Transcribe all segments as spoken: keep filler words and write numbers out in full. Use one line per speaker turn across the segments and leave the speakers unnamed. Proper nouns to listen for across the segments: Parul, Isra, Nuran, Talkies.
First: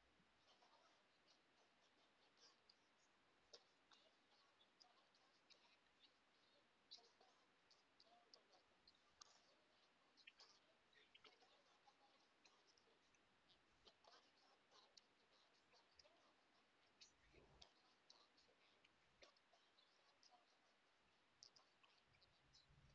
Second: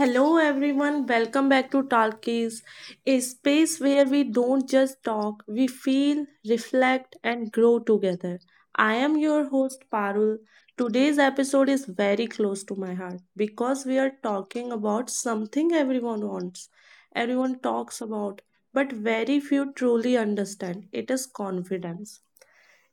Hello everyone, welcome back to Talkies, a space where we don't just talk, we feel, reflect, and grow together. I am your host Parul. Today's episode is very close to my heart because we are talking about something everyone wants, everyone talks about, but very few truly understand. It is confidence.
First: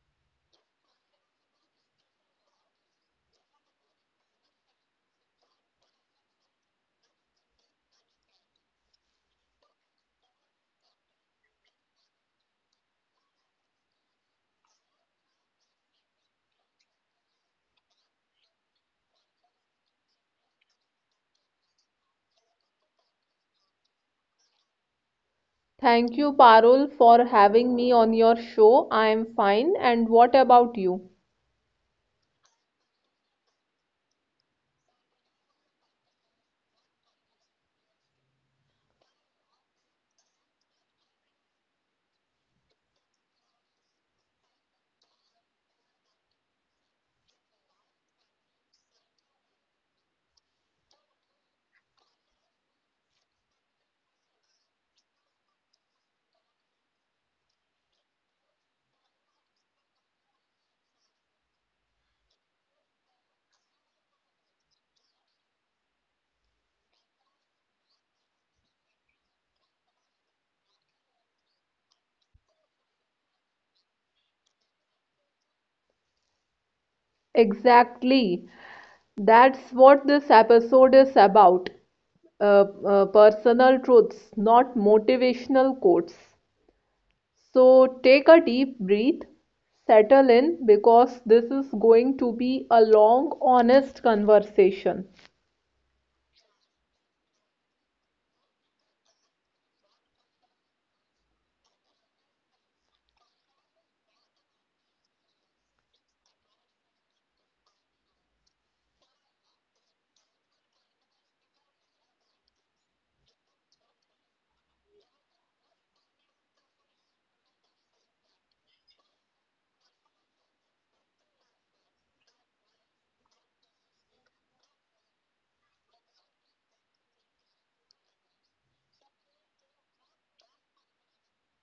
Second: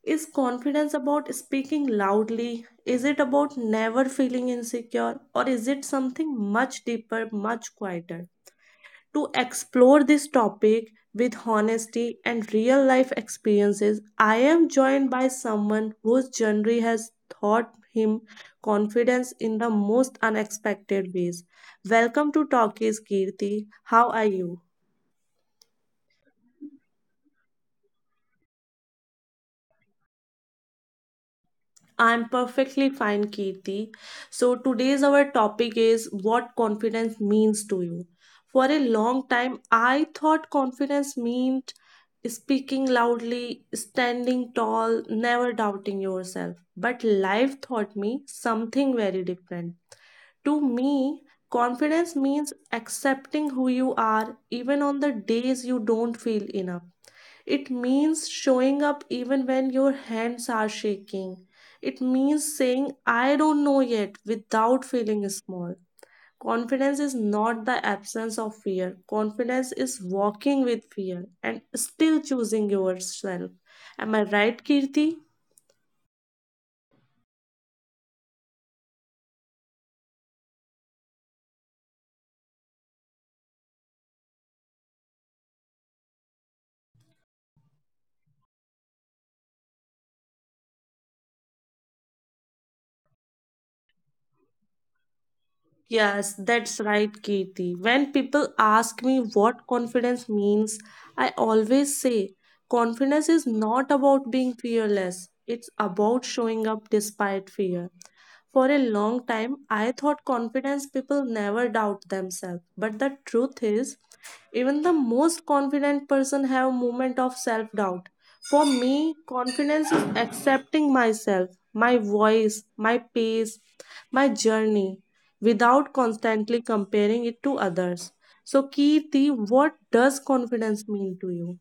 Is confidence about speaking loudly? Is it about never feeling insecure? Or is it something much deeper, much quieter? To explore this topic with honesty and real life experiences, I am joined by someone whose journey has taught him confidence in the most unexpected ways. Welcome to Talkies, Kirti. How are you?
Thank you, Parul, for having me on your show. I am fine. And what about you?
I'm perfectly fine, Kirti. So, today's our topic is what confidence means to you. For a long time, I thought confidence meant speaking loudly, standing tall, never doubting yourself. But life taught me something very different. To me, confidence means accepting who you are even on the days you don't feel enough. It means showing up even when your hands are shaking. It means saying, I don't know yet, without feeling small. Confidence is not the absence of fear. Confidence is walking with fear and still choosing yourself. Am I right, Kirti?
Exactly. That's what this episode is about. Uh, uh, personal truths, not motivational quotes. So take a deep breath, settle in, because this is going to be a long, honest conversation.
Yes, that's right, Kirti. When people ask me what confidence means, I always say confidence is not about being fearless, it's about showing up despite fear. For a long time, I thought confidence people never doubt themselves. But the truth is, even the most confident person have a moment of self doubt. For me, confidence is accepting myself, my voice, my pace, my journey, without constantly comparing it to others. So Kirti, what does confidence mean to you?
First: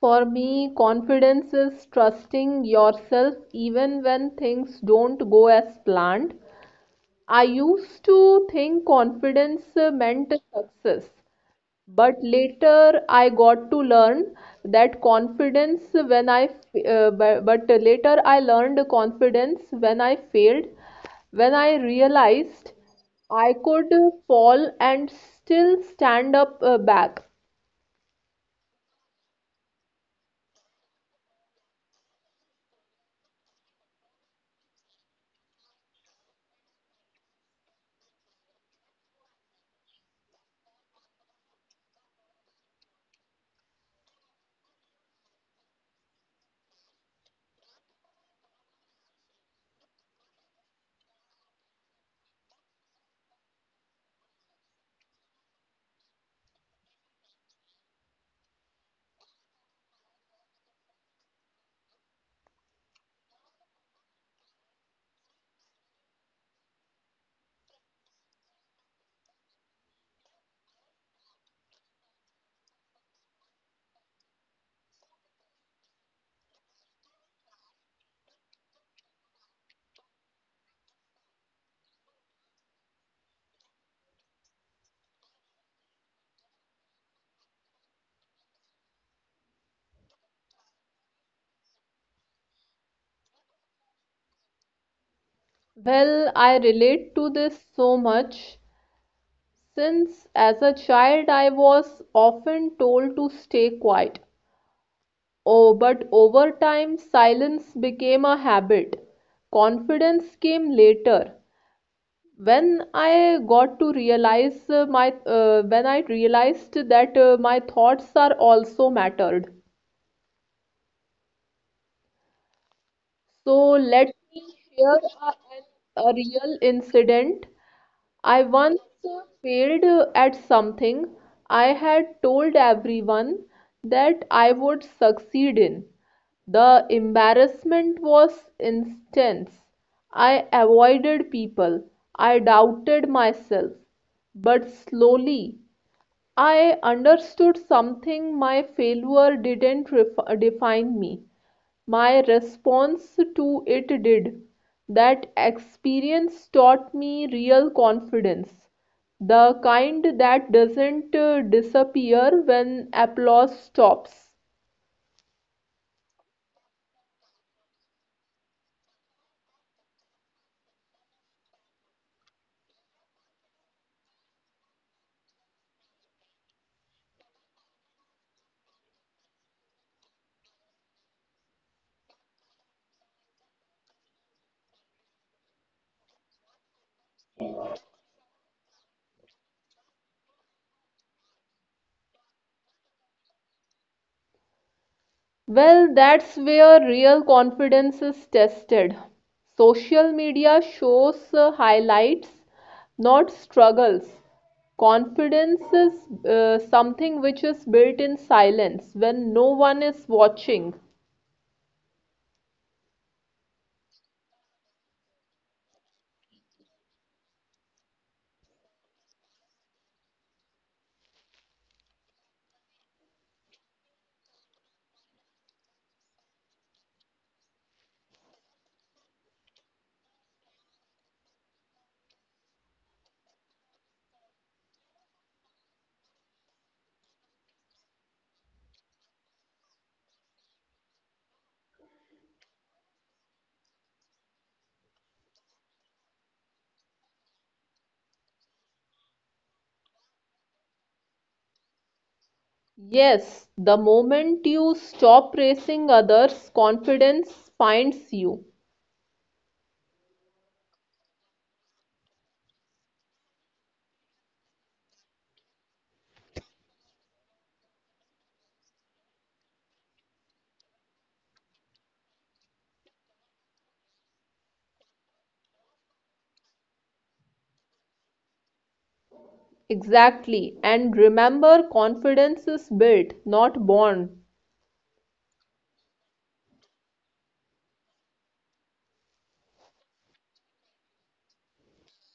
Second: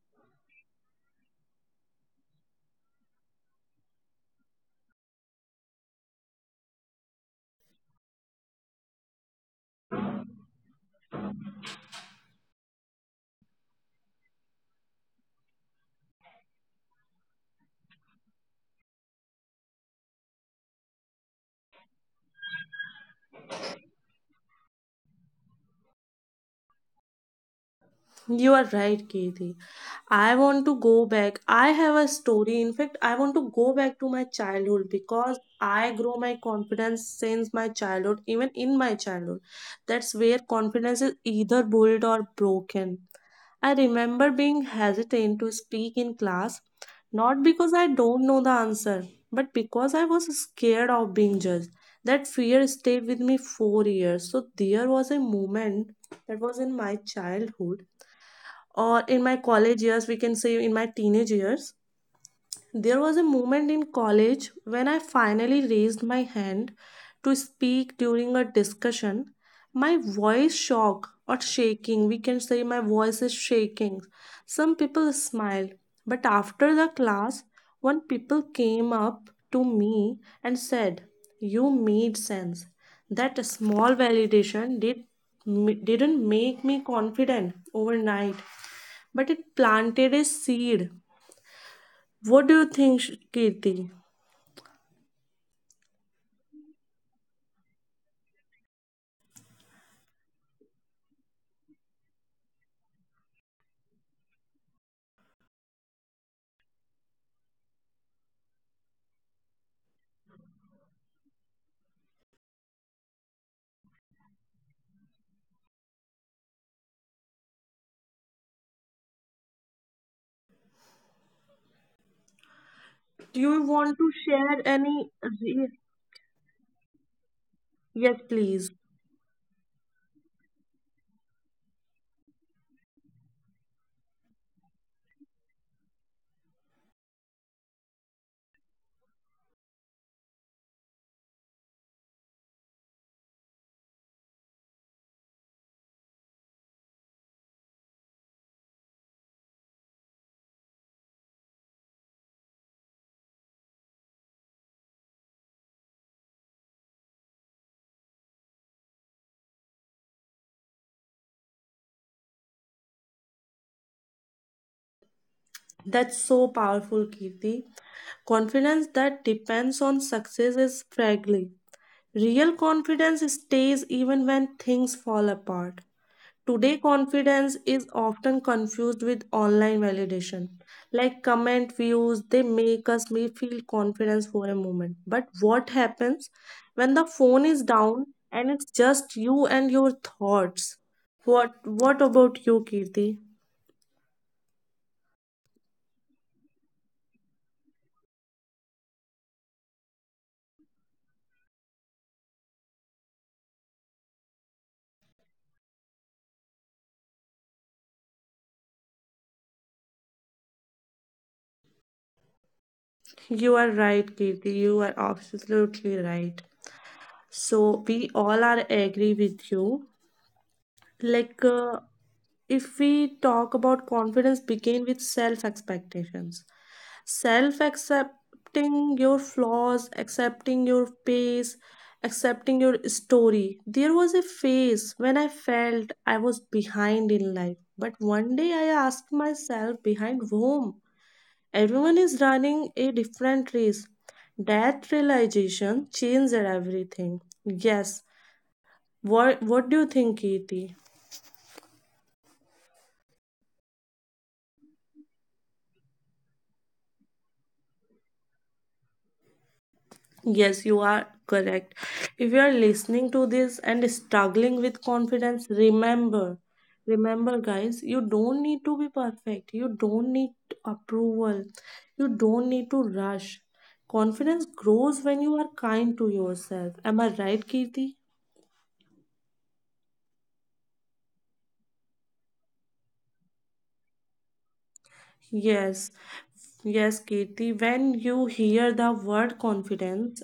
For me, confidence is trusting yourself even when things don't go as planned. I used to think confidence uh, meant success, but later I got to learn that confidence when I f- uh, bu- but later I learned confidence when I failed, when I realized I could fall and still stand up uh, back.
You are right, Kethi. I want to go back. I have a story. In fact, I want to go back to my childhood because I grow my confidence since my childhood, even in my childhood. That's where confidence is either built or broken. I remember being hesitant to speak in class, not because I don't know the answer, but because I was scared of being judged. That fear stayed with me four years. So there was a moment that was in my childhood, or in my college years, we can say in my teenage years, there was a moment in college when I finally raised my hand to speak during a discussion. My voice shock or shaking, we can say my voice is shaking. Some people smiled, but after the class, one people came up to me and said, "You made sense." That small validation did didn't make me confident overnight, but it planted a seed. What do you think, Sh- Kirti?
Well, I relate to this so much since as a child I was often told to stay quiet. Oh, but over time, silence became a habit. Confidence came later. When I got to realize uh, my, uh, when I realized that uh, my thoughts are also mattered. So
Do
let
you
me
want to
share
share any?
a, a real incident. I once
Yes, please.
failed at something I had told everyone that I would succeed in. The embarrassment was intense. I avoided people. I doubted myself. But slowly, I understood something. My failure didn't ref- define me. My response to it did. That experience taught me real confidence, the kind that doesn't uh, disappear when applause stops.
That's so powerful, Kirti. Confidence that depends on success is fragile. Real confidence stays even when things fall apart. Today, confidence is often confused with online validation. Like comment views, they make us may feel confidence for a moment. But what happens when the phone is down and it's just you and your thoughts? What What about you, Kirti?
Well, that's where real confidence is tested. Social media shows uh, highlights, not struggles. Confidence is uh, something which is built in silence when no one is watching.
You are right, Kirti. You are absolutely right. So we all are agree with you. Like uh, if we talk about confidence, begin with self expectations, self accepting your flaws, accepting your pace, accepting your story. There was a phase when I felt I was behind in life, but one day I asked myself behind whom? Everyone is running a different race. That realization changed everything. Yes. What, what do you think, Katie?
Yes, the moment you stop racing others, confidence finds you.
Yes, you are correct. If you are listening to this and struggling with confidence, remember, remember, guys, you don't need to be perfect. You don't need approval. You don't need to rush. Confidence grows when you are kind to yourself. Am I right, Kirti?
Exactly. And remember, confidence is built, not born.
Yes, yes, Kirti. When you hear the word confidence,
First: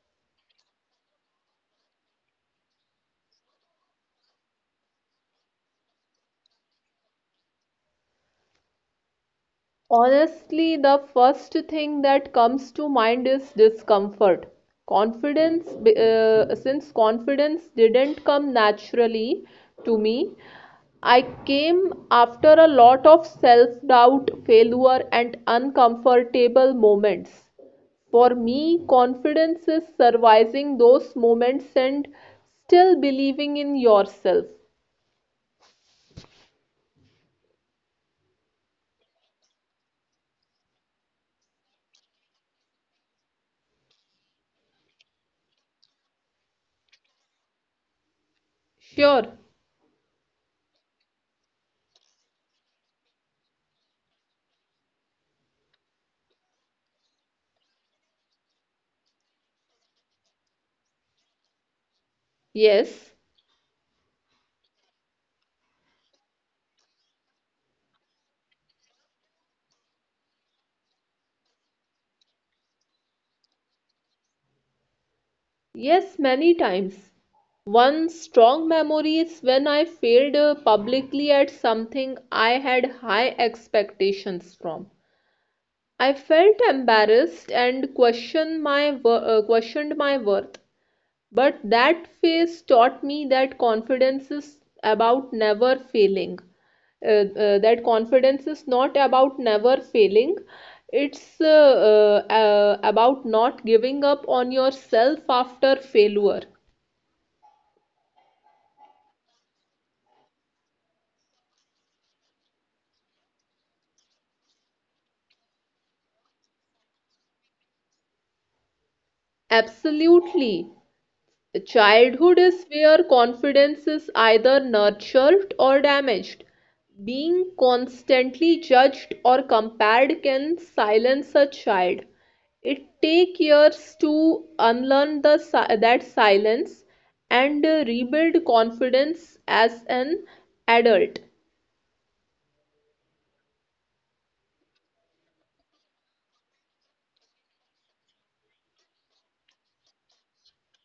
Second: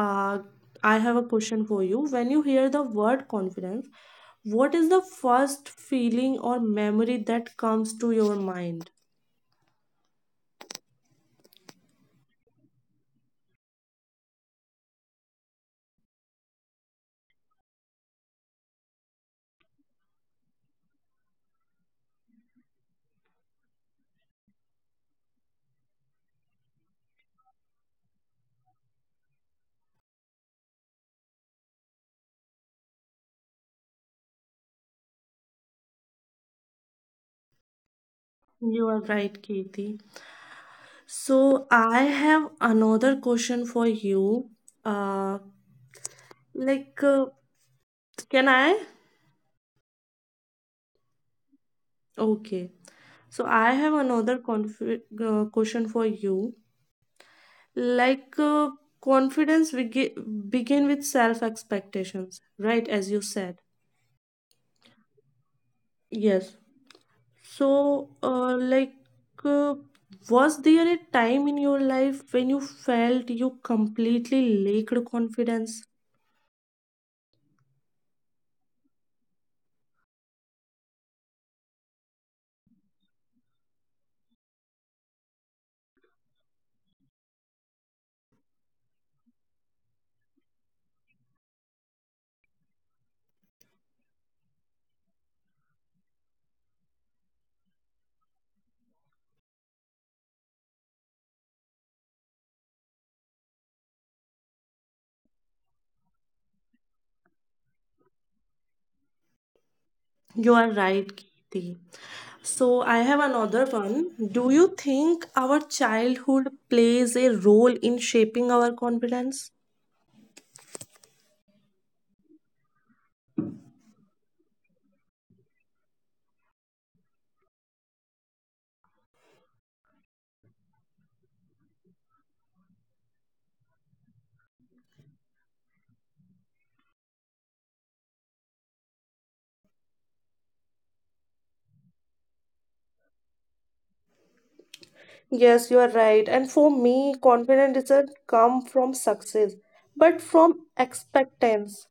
Uh, I have a question for you. When you hear the word confidence, what is the first feeling or memory that comes to your mind?
Honestly, the first thing that comes to mind is discomfort. Confidence, b- uh, since confidence didn't come naturally to me, I came after a lot of self doubt, failure, and uncomfortable moments. For me, confidence is surviving those moments and still believing in yourself.
You are right, Kirti. So I have another question for you. Uh, like, uh, can I?
Sure,
Okay. So I have another confi- uh, question for you. Like, uh, confidence begi- begin with self expectations, right? As you said.
yes,
Yes. So, uh, like, uh, was there a time in your life when you felt you completely lacked confidence?
yes, many times. One strong memory is when I failed uh, publicly at something I had high expectations from. I felt embarrassed and questioned my wor- uh, questioned my worth. But that phase taught me that confidence is about never failing. Uh, uh, that confidence is not about never failing. It's uh, uh, uh, about not giving up on yourself after failure.
You are right, Kirti. So, I have another one. Do you think our childhood plays a role in shaping our confidence?
Absolutely. Childhood is where confidence is either nurtured or damaged. Being constantly judged or compared can silence a child. It takes years to unlearn the, si- that silence and uh, rebuild confidence as an adult.
Yes, you are right. And for me, confidence doesn't come from success, but from expectance.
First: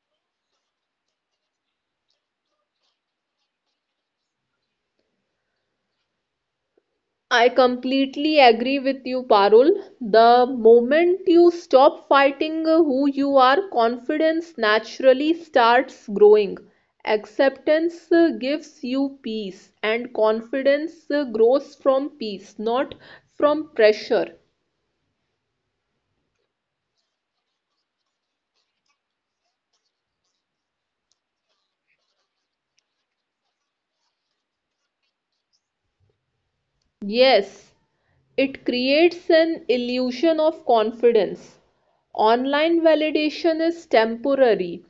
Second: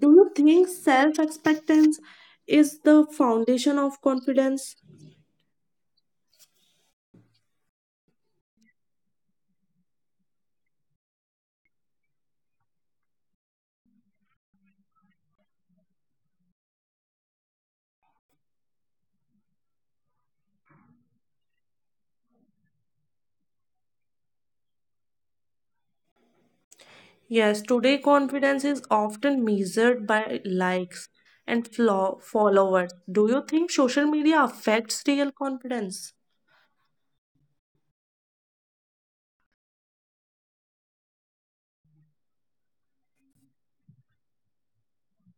Do you think self-expectance is the foundation of confidence?
I completely agree with you, Parul. The moment you stop fighting who you are, confidence naturally starts growing. Acceptance uh, gives you peace, and confidence uh, grows from peace, not from pressure.
Yes, today confidence is often measured by likes and flaw followers. Do you think social media affects real confidence?
Yes, it creates an illusion of confidence. Online validation is temporary.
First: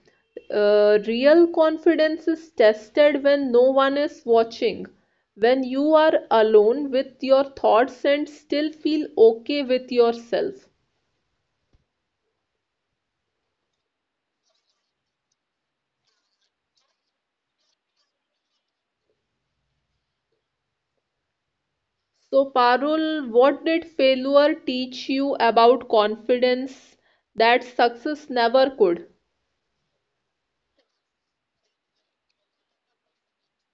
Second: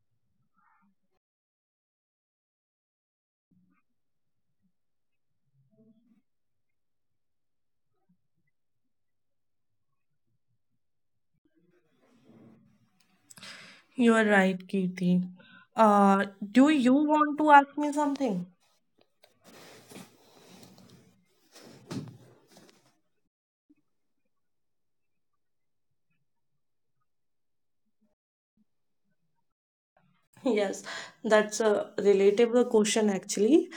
Uh, real confidence is tested when no one is watching, when you are alone with your thoughts and still feel okay with yourself.
You are right, Kirti. Uh, do you want to ask me something?
So, Parul, what did failure teach you about confidence that success never could?
Yes, that's a relatable question actually.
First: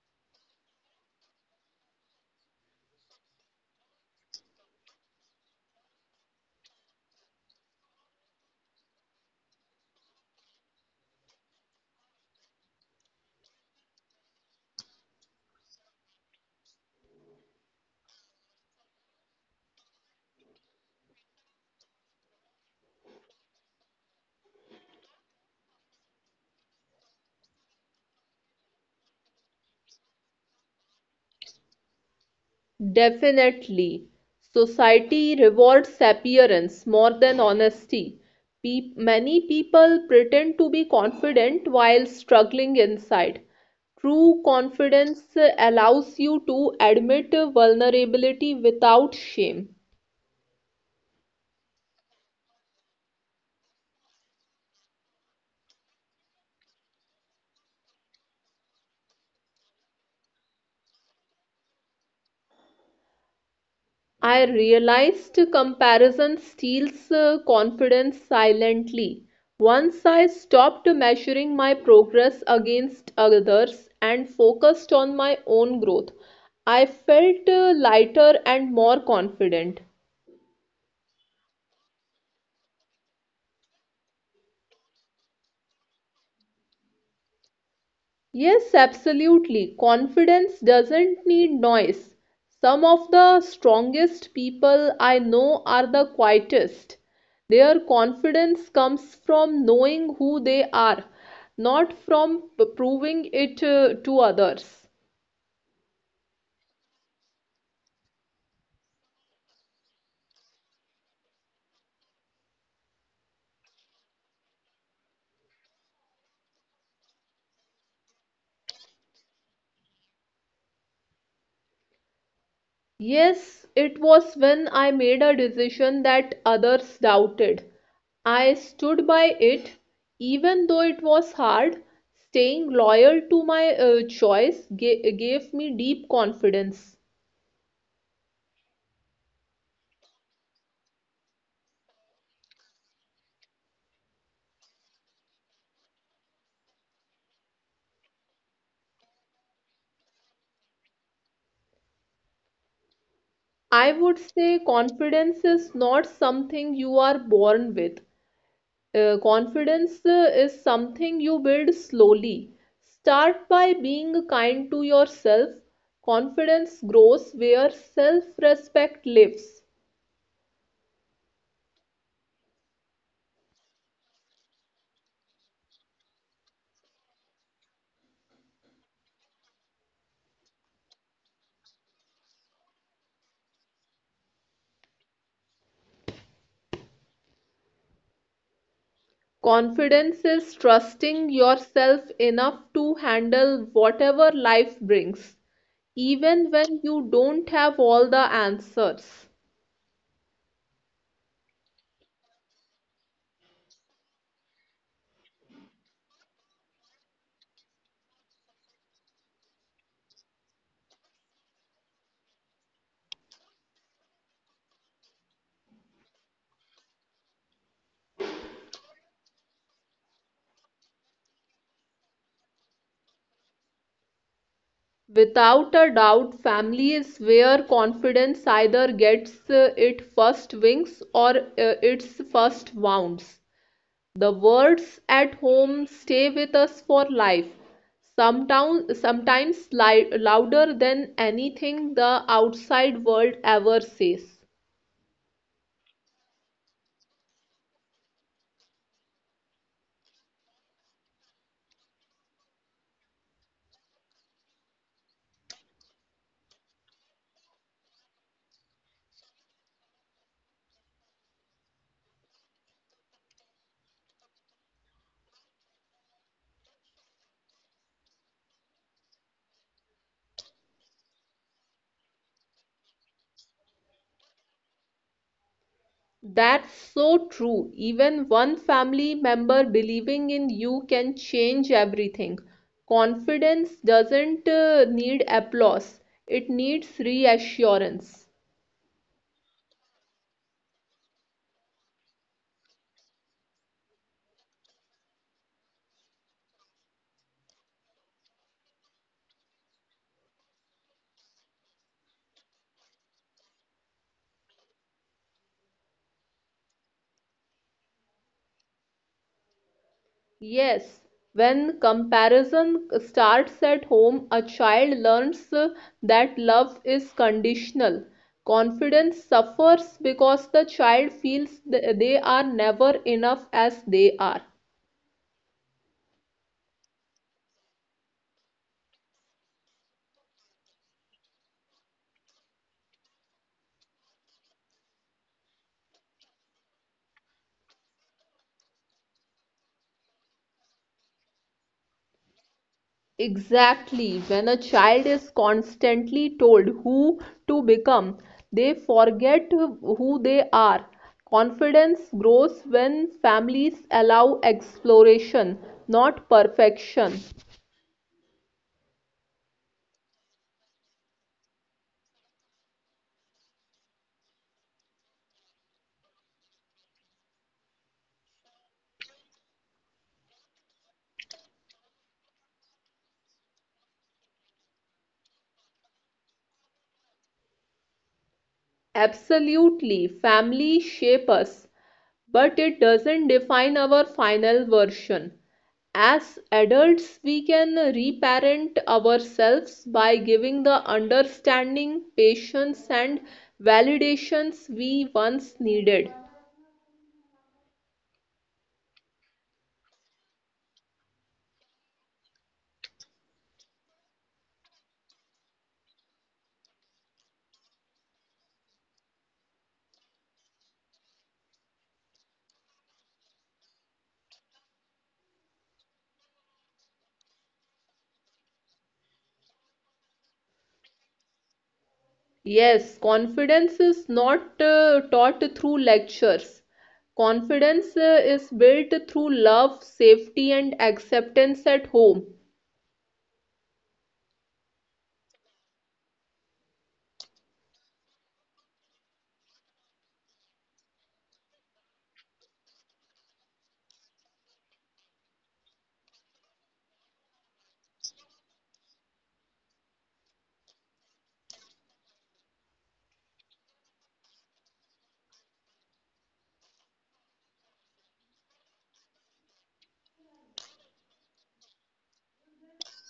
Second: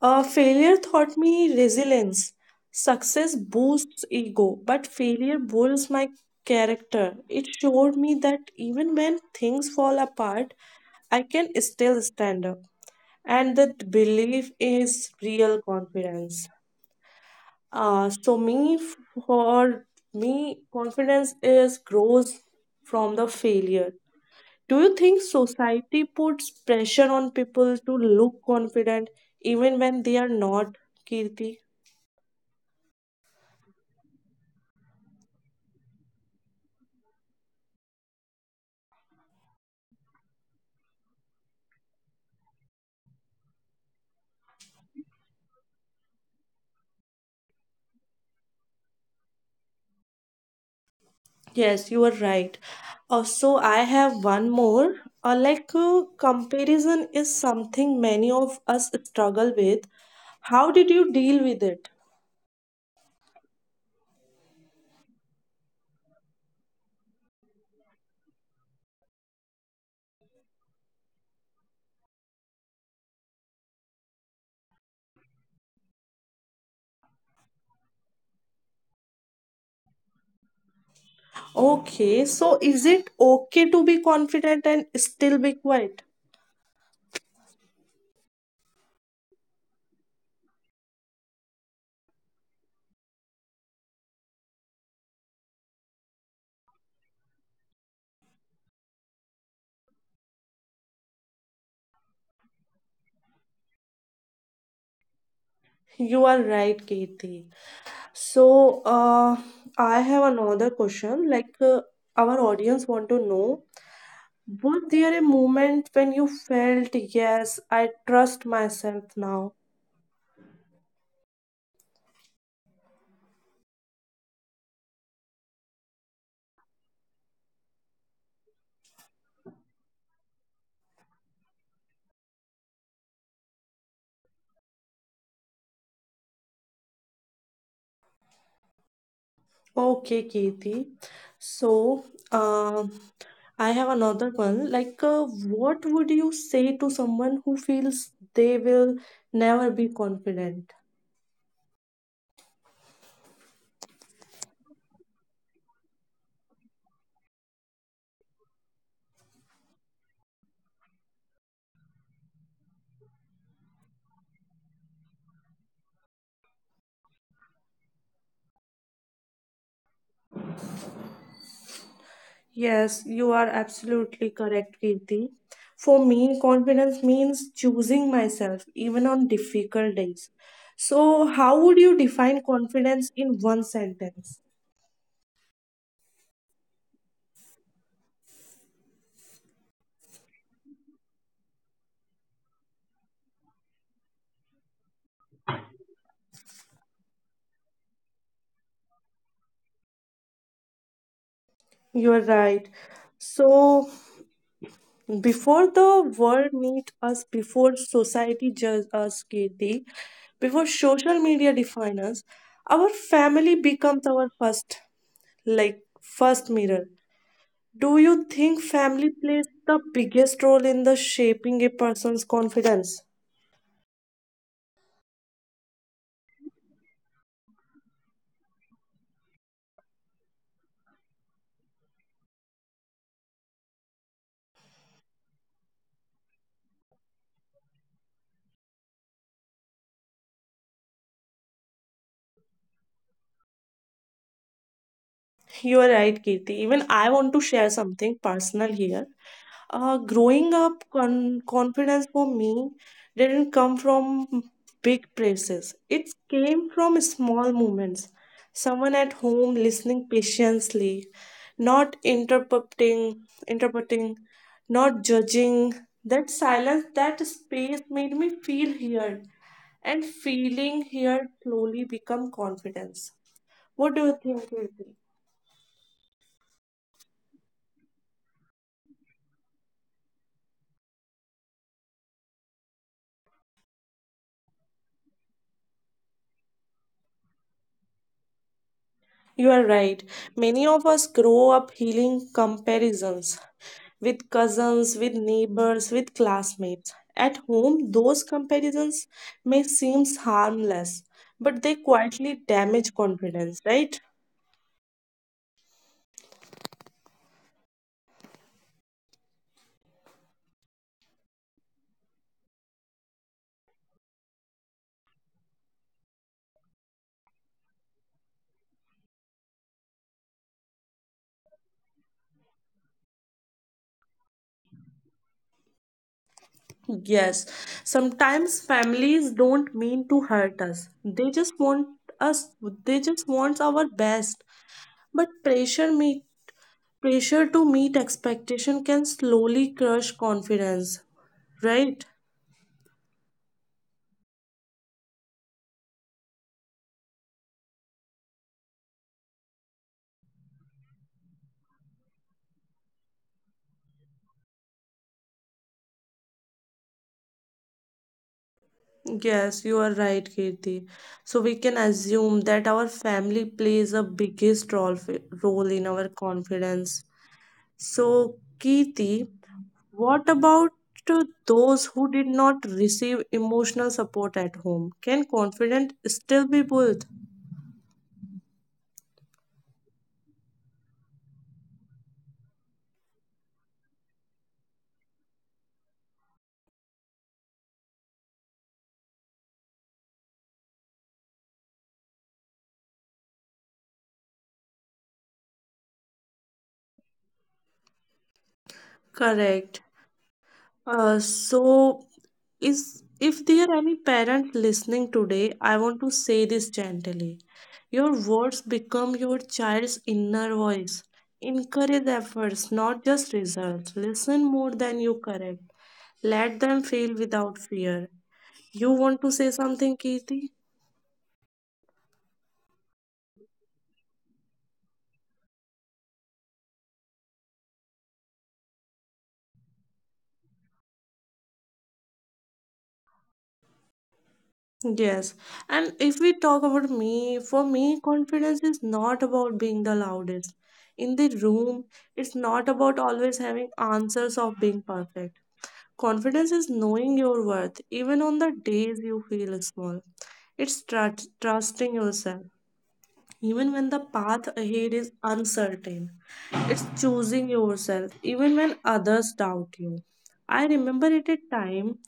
Uh, failure taught me resilience. Success boosts ego, but failure builds my character. It showed me that even when things fall apart, I can still stand up. And that belief is real confidence. Uh, so me for me, confidence is grows from the failure. Do you think society puts pressure on people to look confident even when they are not, Kirti?
Definitely. Society rewards appearance more than honesty. Pe- many people pretend to be confident while struggling inside. True confidence allows you to admit vulnerability without shame.
Yes, you are right. Also, I have one more. Uh, like uh, comparison is something many of us struggle with. How did you deal with it?
I realized comparison steals uh, confidence silently. Once I stopped measuring my progress against others and focused on my own growth, I felt uh, lighter and more confident.
Okay, so is it okay to be confident and still be quiet?
Yes, absolutely. Confidence doesn't need noise. Some of the strongest people I know are the quietest. Their confidence comes from knowing who they are, not from p- proving it uh, to others.
You are right, Kirti. So, uh, I have another question. Like, uh, our audience want to know, was there a moment when you felt, yes, I trust myself now?
Yes, it was when I made a decision that others doubted. I stood by it, even though it was hard. Staying loyal to my uh, choice ga- gave me deep confidence.
Okay, Kirti. So, um, I have another one. Like, uh, what would you say to someone who feels they will never be confident?
I would say confidence is not something you are born with. Uh, confidence uh, is something you build slowly. Start by being kind to yourself. Confidence grows where self respect lives.
Yes, you are absolutely correct, Kirti. For me, confidence means choosing myself, even on difficult days. So, how would you define confidence in one sentence?
Confidence is trusting yourself enough to handle whatever life brings, even when you don't have all the answers.
You're right. So, before the world meet us, before society judge us, Kirti, before social media define us, our family becomes our first, like first mirror. Do you think family plays the biggest role in the shaping a person's confidence?
Without a doubt, family is where confidence either gets uh, its first wings or uh, its first wounds. The words at home stay with us for life, sometimes, sometimes li- louder than anything the outside world ever says.
You are right, Kirti. Even I want to share something personal here. Uh, growing up, con- confidence for me didn't come from big praises. It came from small moments. Someone at home listening patiently, not interrupting, interpreting, not judging. That silence, that space made me feel heard, and feeling here slowly become confidence. What do you think, Kirti?
That's so true. Even one family member believing in you can change everything. Confidence doesn't uh, need applause, it needs reassurance.
You are right. Many of us grow up healing comparisons with cousins, with neighbors, with classmates. At home, those comparisons may seem harmless, but they quietly damage confidence, right?
Yes, when comparison starts at home, a child learns uh, that love is conditional. Confidence suffers because the child feels th- they are never enough as they are.
Yes, sometimes families don't mean to hurt us. They just want us, they just want our best. But pressure me pressure to meet expectation can slowly crush confidence, right?
Exactly. When a child is constantly told who to become, they forget who they are. Confidence grows when families allow exploration, not perfection.
Yes, you are right, Kirti. So we can assume that our family plays a biggest role role in our confidence. So, Kirti, what about to those who did not receive emotional support at home? Can confidence still be built?
Absolutely. Family shape us, but it doesn't define our final version. As adults, we can reparent ourselves by giving the understanding, patience, and validations we once needed.
Correct. Uh, so, is if there are any parent listening today, I want to say this gently. Your words become your child's inner voice. Encourage efforts, not just results. Listen more than you correct. Let them feel without fear. You want to say something, Kirti?
Yes, confidence is not uh, taught through lectures. Confidence uh, is built through love, safety, and acceptance at home.
Yes. And if we talk about me, for me, confidence is not about being the loudest in the room. It's not about always having answers of being perfect. Confidence is knowing your worth, even on the days you feel small. It's trust trusting yourself, even when the path ahead is uncertain. It's choosing yourself, even when others doubt you. I remember at a time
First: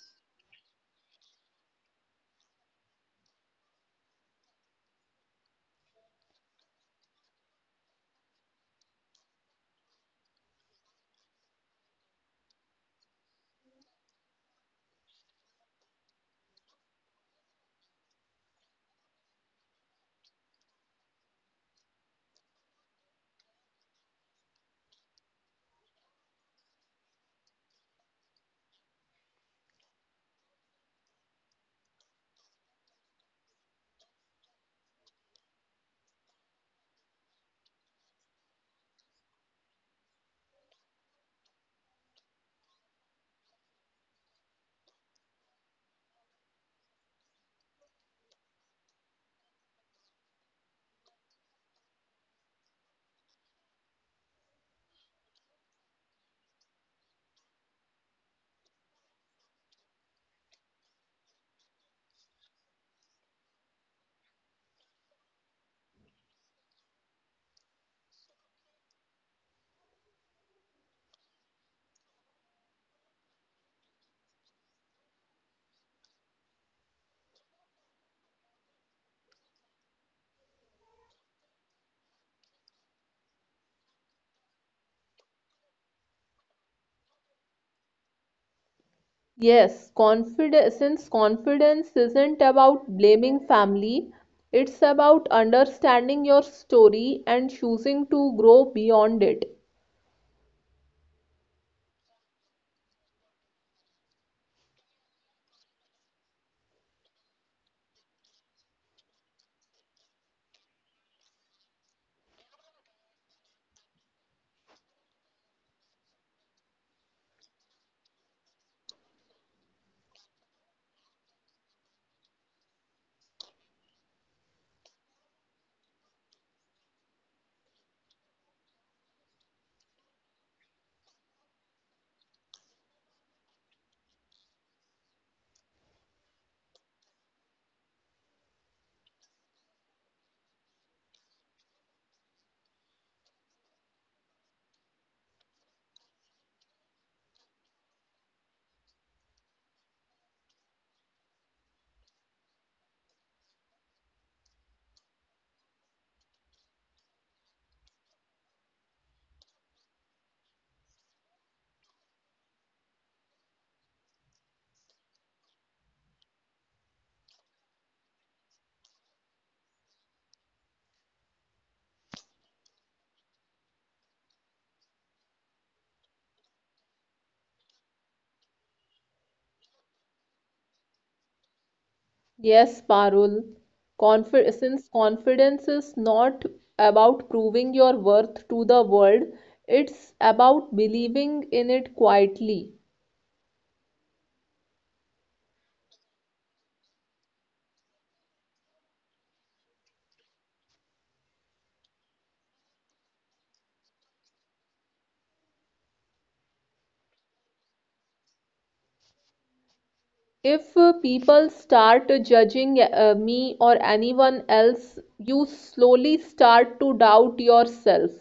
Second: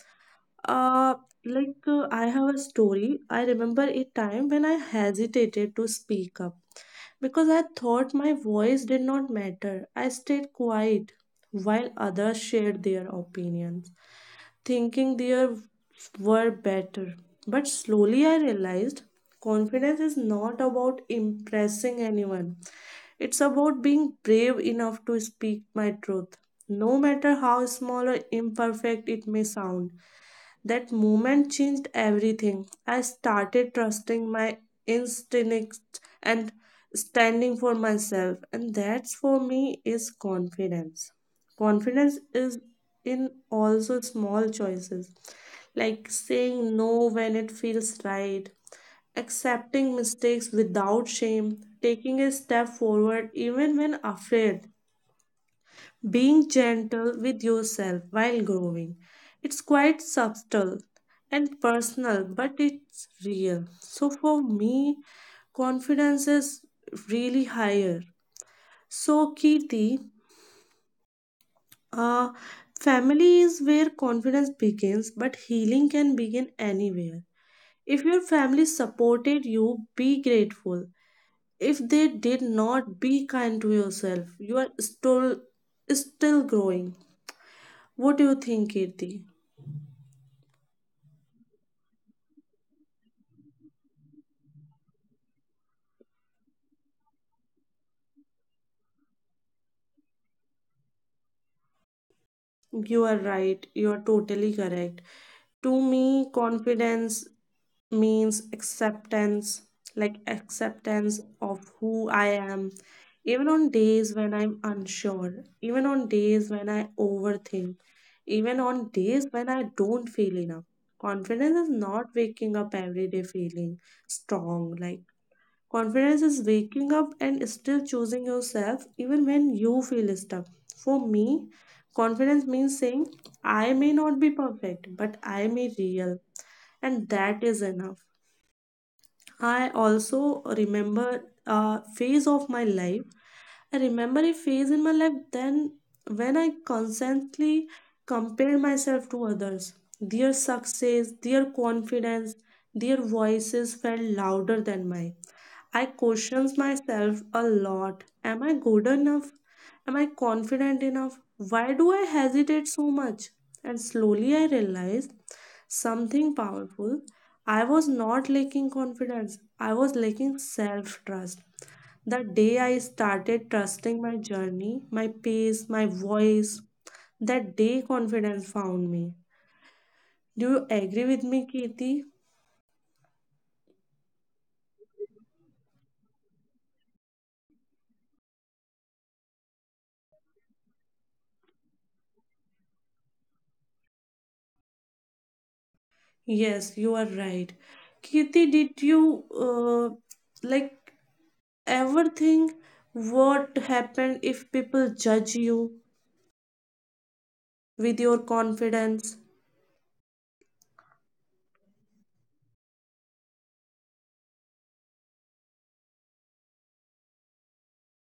uh, like uh, I have a story. I remember a time when I hesitated to speak up because I thought my voice did not matter. I stayed quiet while others shared their opinions, thinking their were better. But slowly I realized confidence is not about impressing anyone. It's about being brave enough to speak my truth, no matter how small or imperfect it may sound. That moment changed everything. I started trusting my instincts and standing for myself, and that's for me is confidence. Confidence is in also small choices like saying no when it feels right, accepting mistakes without shame, taking a step forward even when afraid. Being gentle with yourself while growing. It's quite subtle and personal, but it's real. So for me, confidence is really higher. So, Kirti, uh, family is where confidence begins, but healing can begin anywhere. If your family supported you, be grateful. If they did not, be kind to yourself. You are still still growing. What do you think, Kirti?
Yes, confidence. Since confidence isn't about blaming family, it's about understanding your story and choosing to grow beyond it.
You are right. You are totally correct. To me, confidence means acceptance, like acceptance of who I am, even on days when I'm unsure, even on days when I overthink, even on days when I don't feel enough. Confidence is not waking up every day feeling strong, like. Confidence is waking up and still choosing yourself even when you feel stuck. For me, confidence means saying, I may not be perfect, but I may real. And that is enough. I also remember a phase of my life. I remember a phase in my life then when I constantly compared myself to others. Their success, their confidence, their voices felt louder than mine. I questions myself a lot. Am I good enough? Am I confident enough? Why do I hesitate so much? And slowly I realized something powerful. I was not lacking confidence, I was lacking self trust. The day I started trusting my journey, my pace, my voice, that day confidence found me. Do you agree with me, Kirti?
Yes, Parul, confi since confidence is not about proving your worth to the world, it's about believing in it quietly.
Yes, you are right. Kirti, did you uh, like ever think what happened if people judge you with your confidence?
If uh, people start judging uh, me or anyone else, you slowly start to doubt yourself.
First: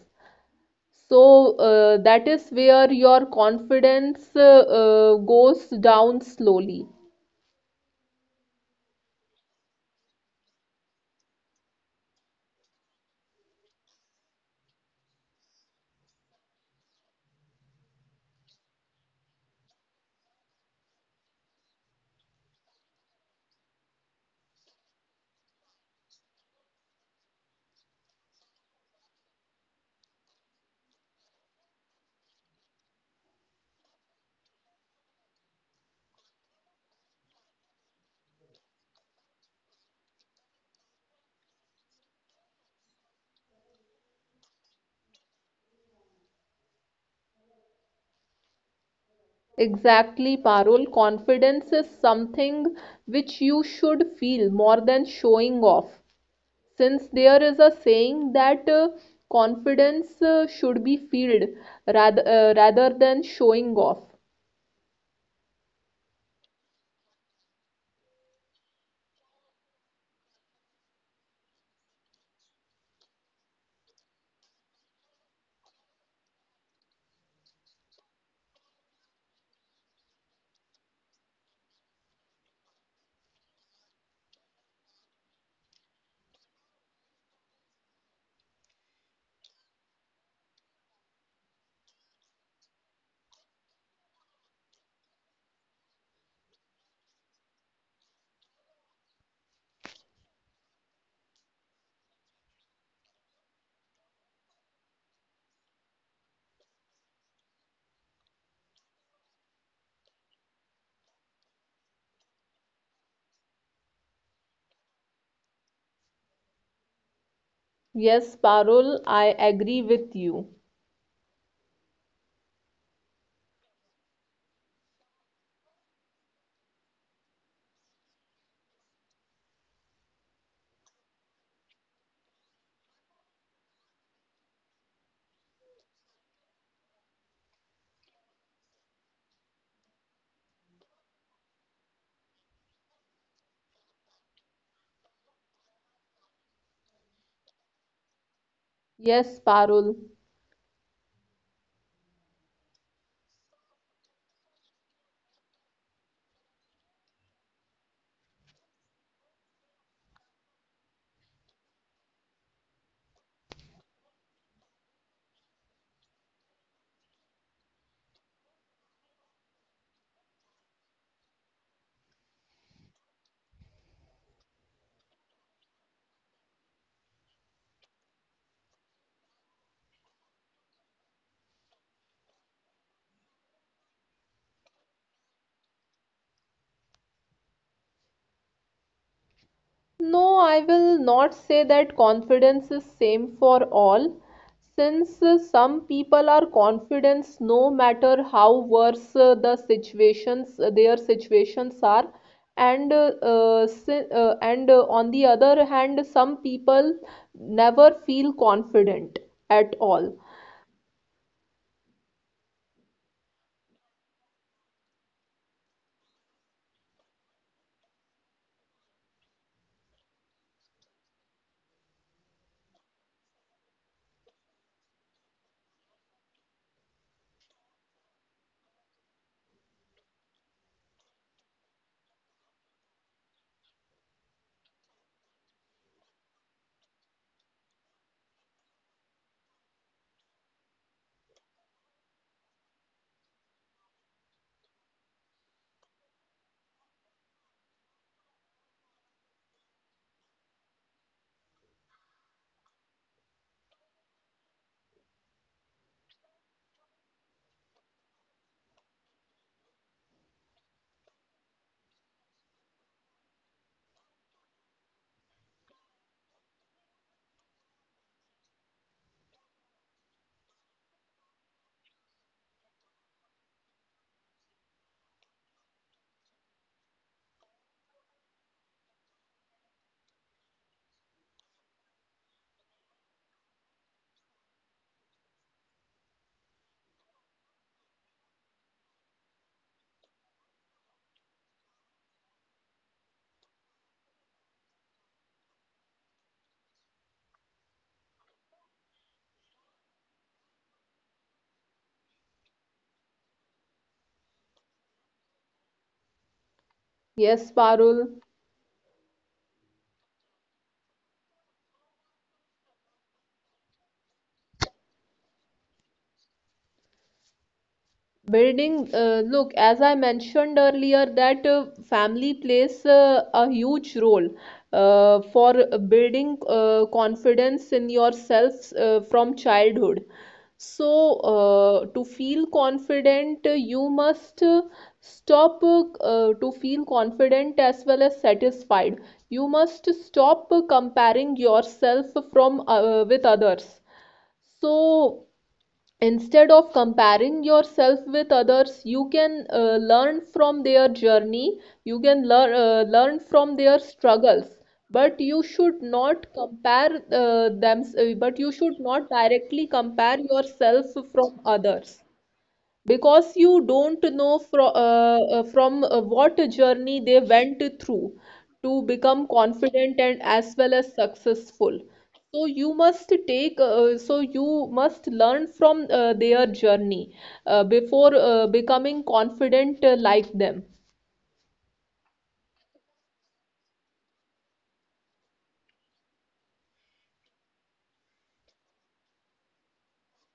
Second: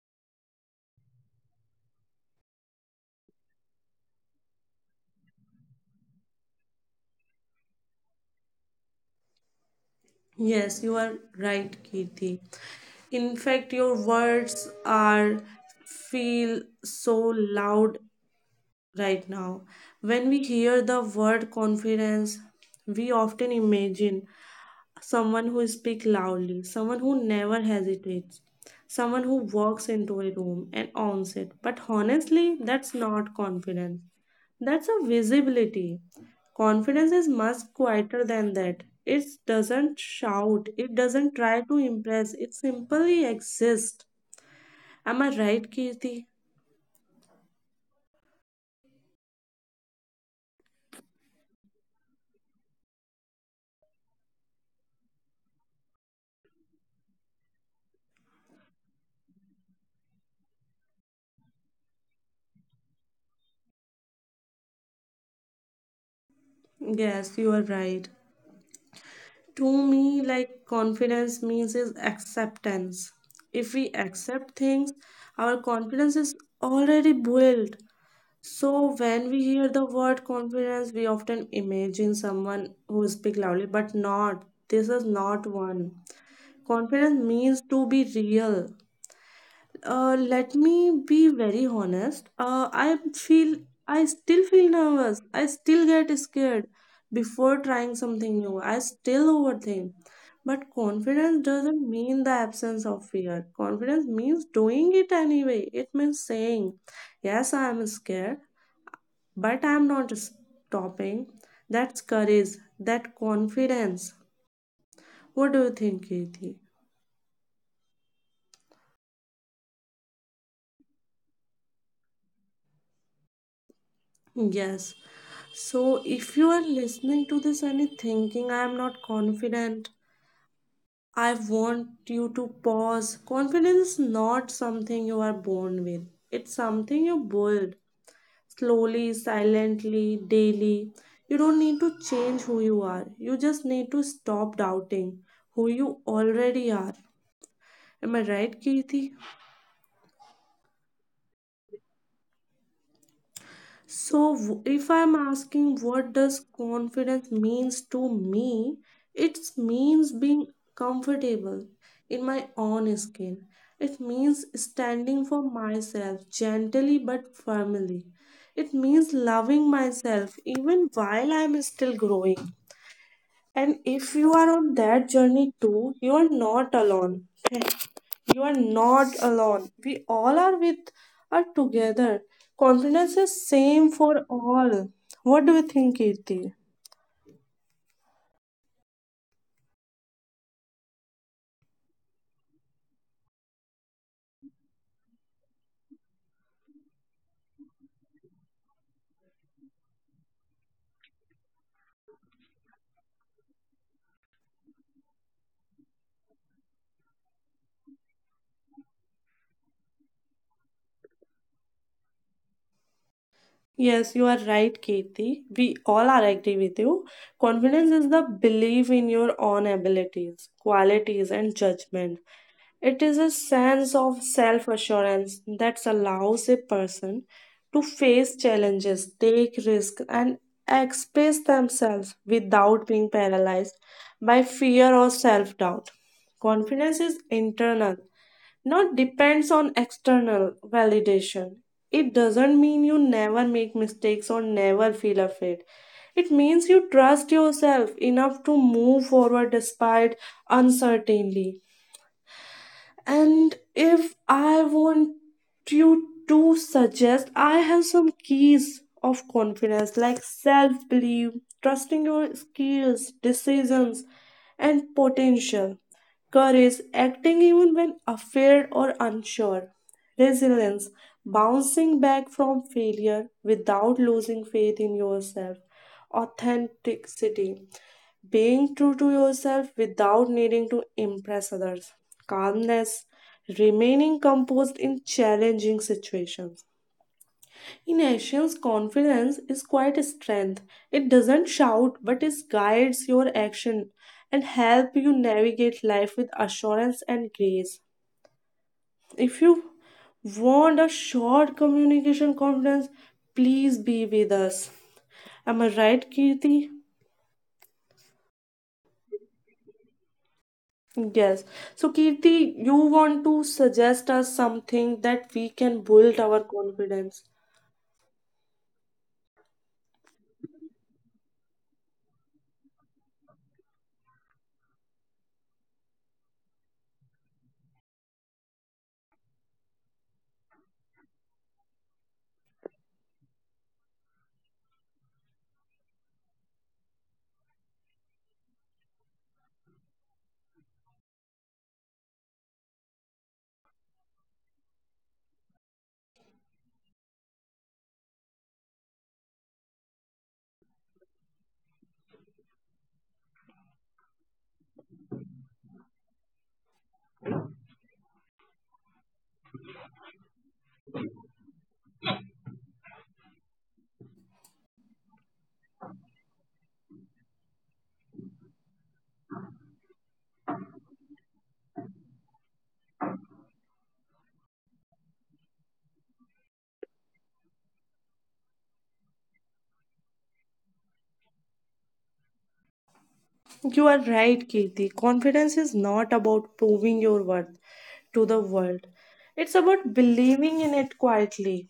So uh, that is where your confidence uh, uh, goes down slowly.
Yes, you are right, Kirti. In fact, your words are feel so loud right now. When we hear the word confidence, we often imagine someone who speaks loudly, someone who never hesitates, someone who walks into a room and owns it. But honestly, that's not confidence. That's a visibility. Confidence is much quieter than that. It doesn't shout, it doesn't try to impress, it simply exists. Am I right, Kirti?
Exactly, Parul. Confidence is something which you should feel more than showing off. Since there is a saying that uh, confidence uh, should be felt rather, uh, rather than showing off.
Yes, you are right. To me like confidence means is acceptance. If we accept things our confidence is already built. So when we hear the word confidence we often imagine someone who speak loudly but not this is not one. Confidence means to be real. Uh, let me be very honest. Uh, I feel I still feel nervous. I still get scared before trying something new. I still overthink. But confidence doesn't mean the absence of fear. Confidence means doing it anyway. It means saying, "Yes, I am scared, but I am not stopping." That's courage. That confidence. What do you think, Keith?
Yes, Parul, I agree with you.
Yes. So if you are listening to this and you're thinking I am not confident, I want you to pause. Confidence is not something you are born with. It's something you build slowly, silently, daily. You don't need to change who you are. You just need to stop doubting who you already are. Am I right, Kirti?
Yes, Parul.
So w- if I'm asking what does confidence means to me, it means being comfortable in my own skin. It means standing for myself gently but firmly. It means loving myself even while I'm still growing. And if you are on that journey too, you are not alone. You are not alone. We all are with are together. Confidence is same for all. What do you think, Kirti?
No, I will not say that confidence is same for all since uh, some people are confident no matter how worse uh, the situations uh, their situations are and uh, uh, si- uh, and uh, on the other hand some people never feel confident at all.
Yes, you are right, Kirti. We all are agree with you. Confidence is the belief in your own abilities, qualities, and judgment. It is a sense of self assurance that allows a person to face challenges, take risks, and express themselves without being paralyzed by fear or self doubt. Confidence is internal not depends on external validation. It doesn't mean you never make mistakes or never feel afraid. It means you trust yourself enough to move forward despite uncertainty. And if I want you to suggest, I have some keys of confidence like self belief, trusting your skills, decisions, and potential, courage, acting even when afraid or unsure, resilience, bouncing back from failure without losing faith in yourself, authenticity being true to yourself without needing to impress others, calmness, remaining composed in challenging situations. In Asians, confidence is quite a strength. It doesn't shout, but it guides your action and help you navigate life with assurance and grace. If you want a short communication confidence, please be with us. Am I right, Kirti?
Yes, Parul.
Yes. So, Kirti, you want to suggest us something that we can build our confidence.
Building, uh, look, as I mentioned earlier, that uh, family plays uh, a huge role uh, for building uh, confidence in yourself uh, from childhood. So, uh, to feel confident, uh, you must uh, stop uh, uh, to feel confident as well as satisfied. You must stop uh, comparing yourself from uh, with others. So, instead of comparing yourself with others, you can uh, learn from their journey, you can learn uh, learn from their struggles, but you should not compare uh, them, uh, but you should not directly compare yourself from others because you don't know from uh, uh, from uh, what journey they went through to become confident and as well as successful. So you must take uh, so you must learn from uh, their journey uh, before uh, becoming confident uh, like them.
You are right, Kirti. Confidence is not about proving your worth to the world, it's about believing in it quietly.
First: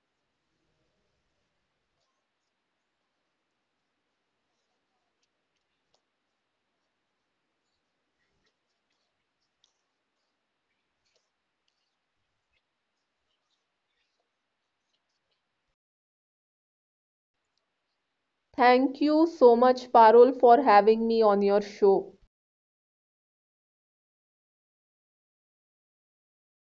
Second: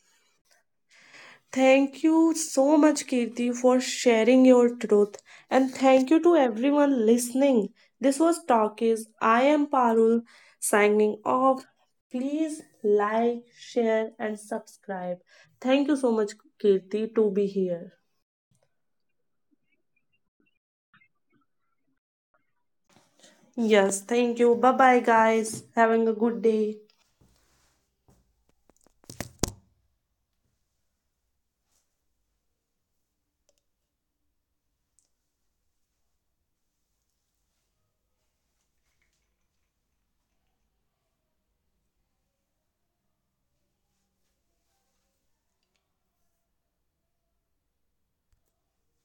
Thank you so much, Kirti, for sharing your truth. And thank you to everyone listening. This was Talkies. I am Parul signing off. Please like, share, and subscribe. Thank you so much, Kirti, to be here.
Thank you so much, Parul, for having me on your show.
Yes, thank you. Bye bye, guys. Having a good day.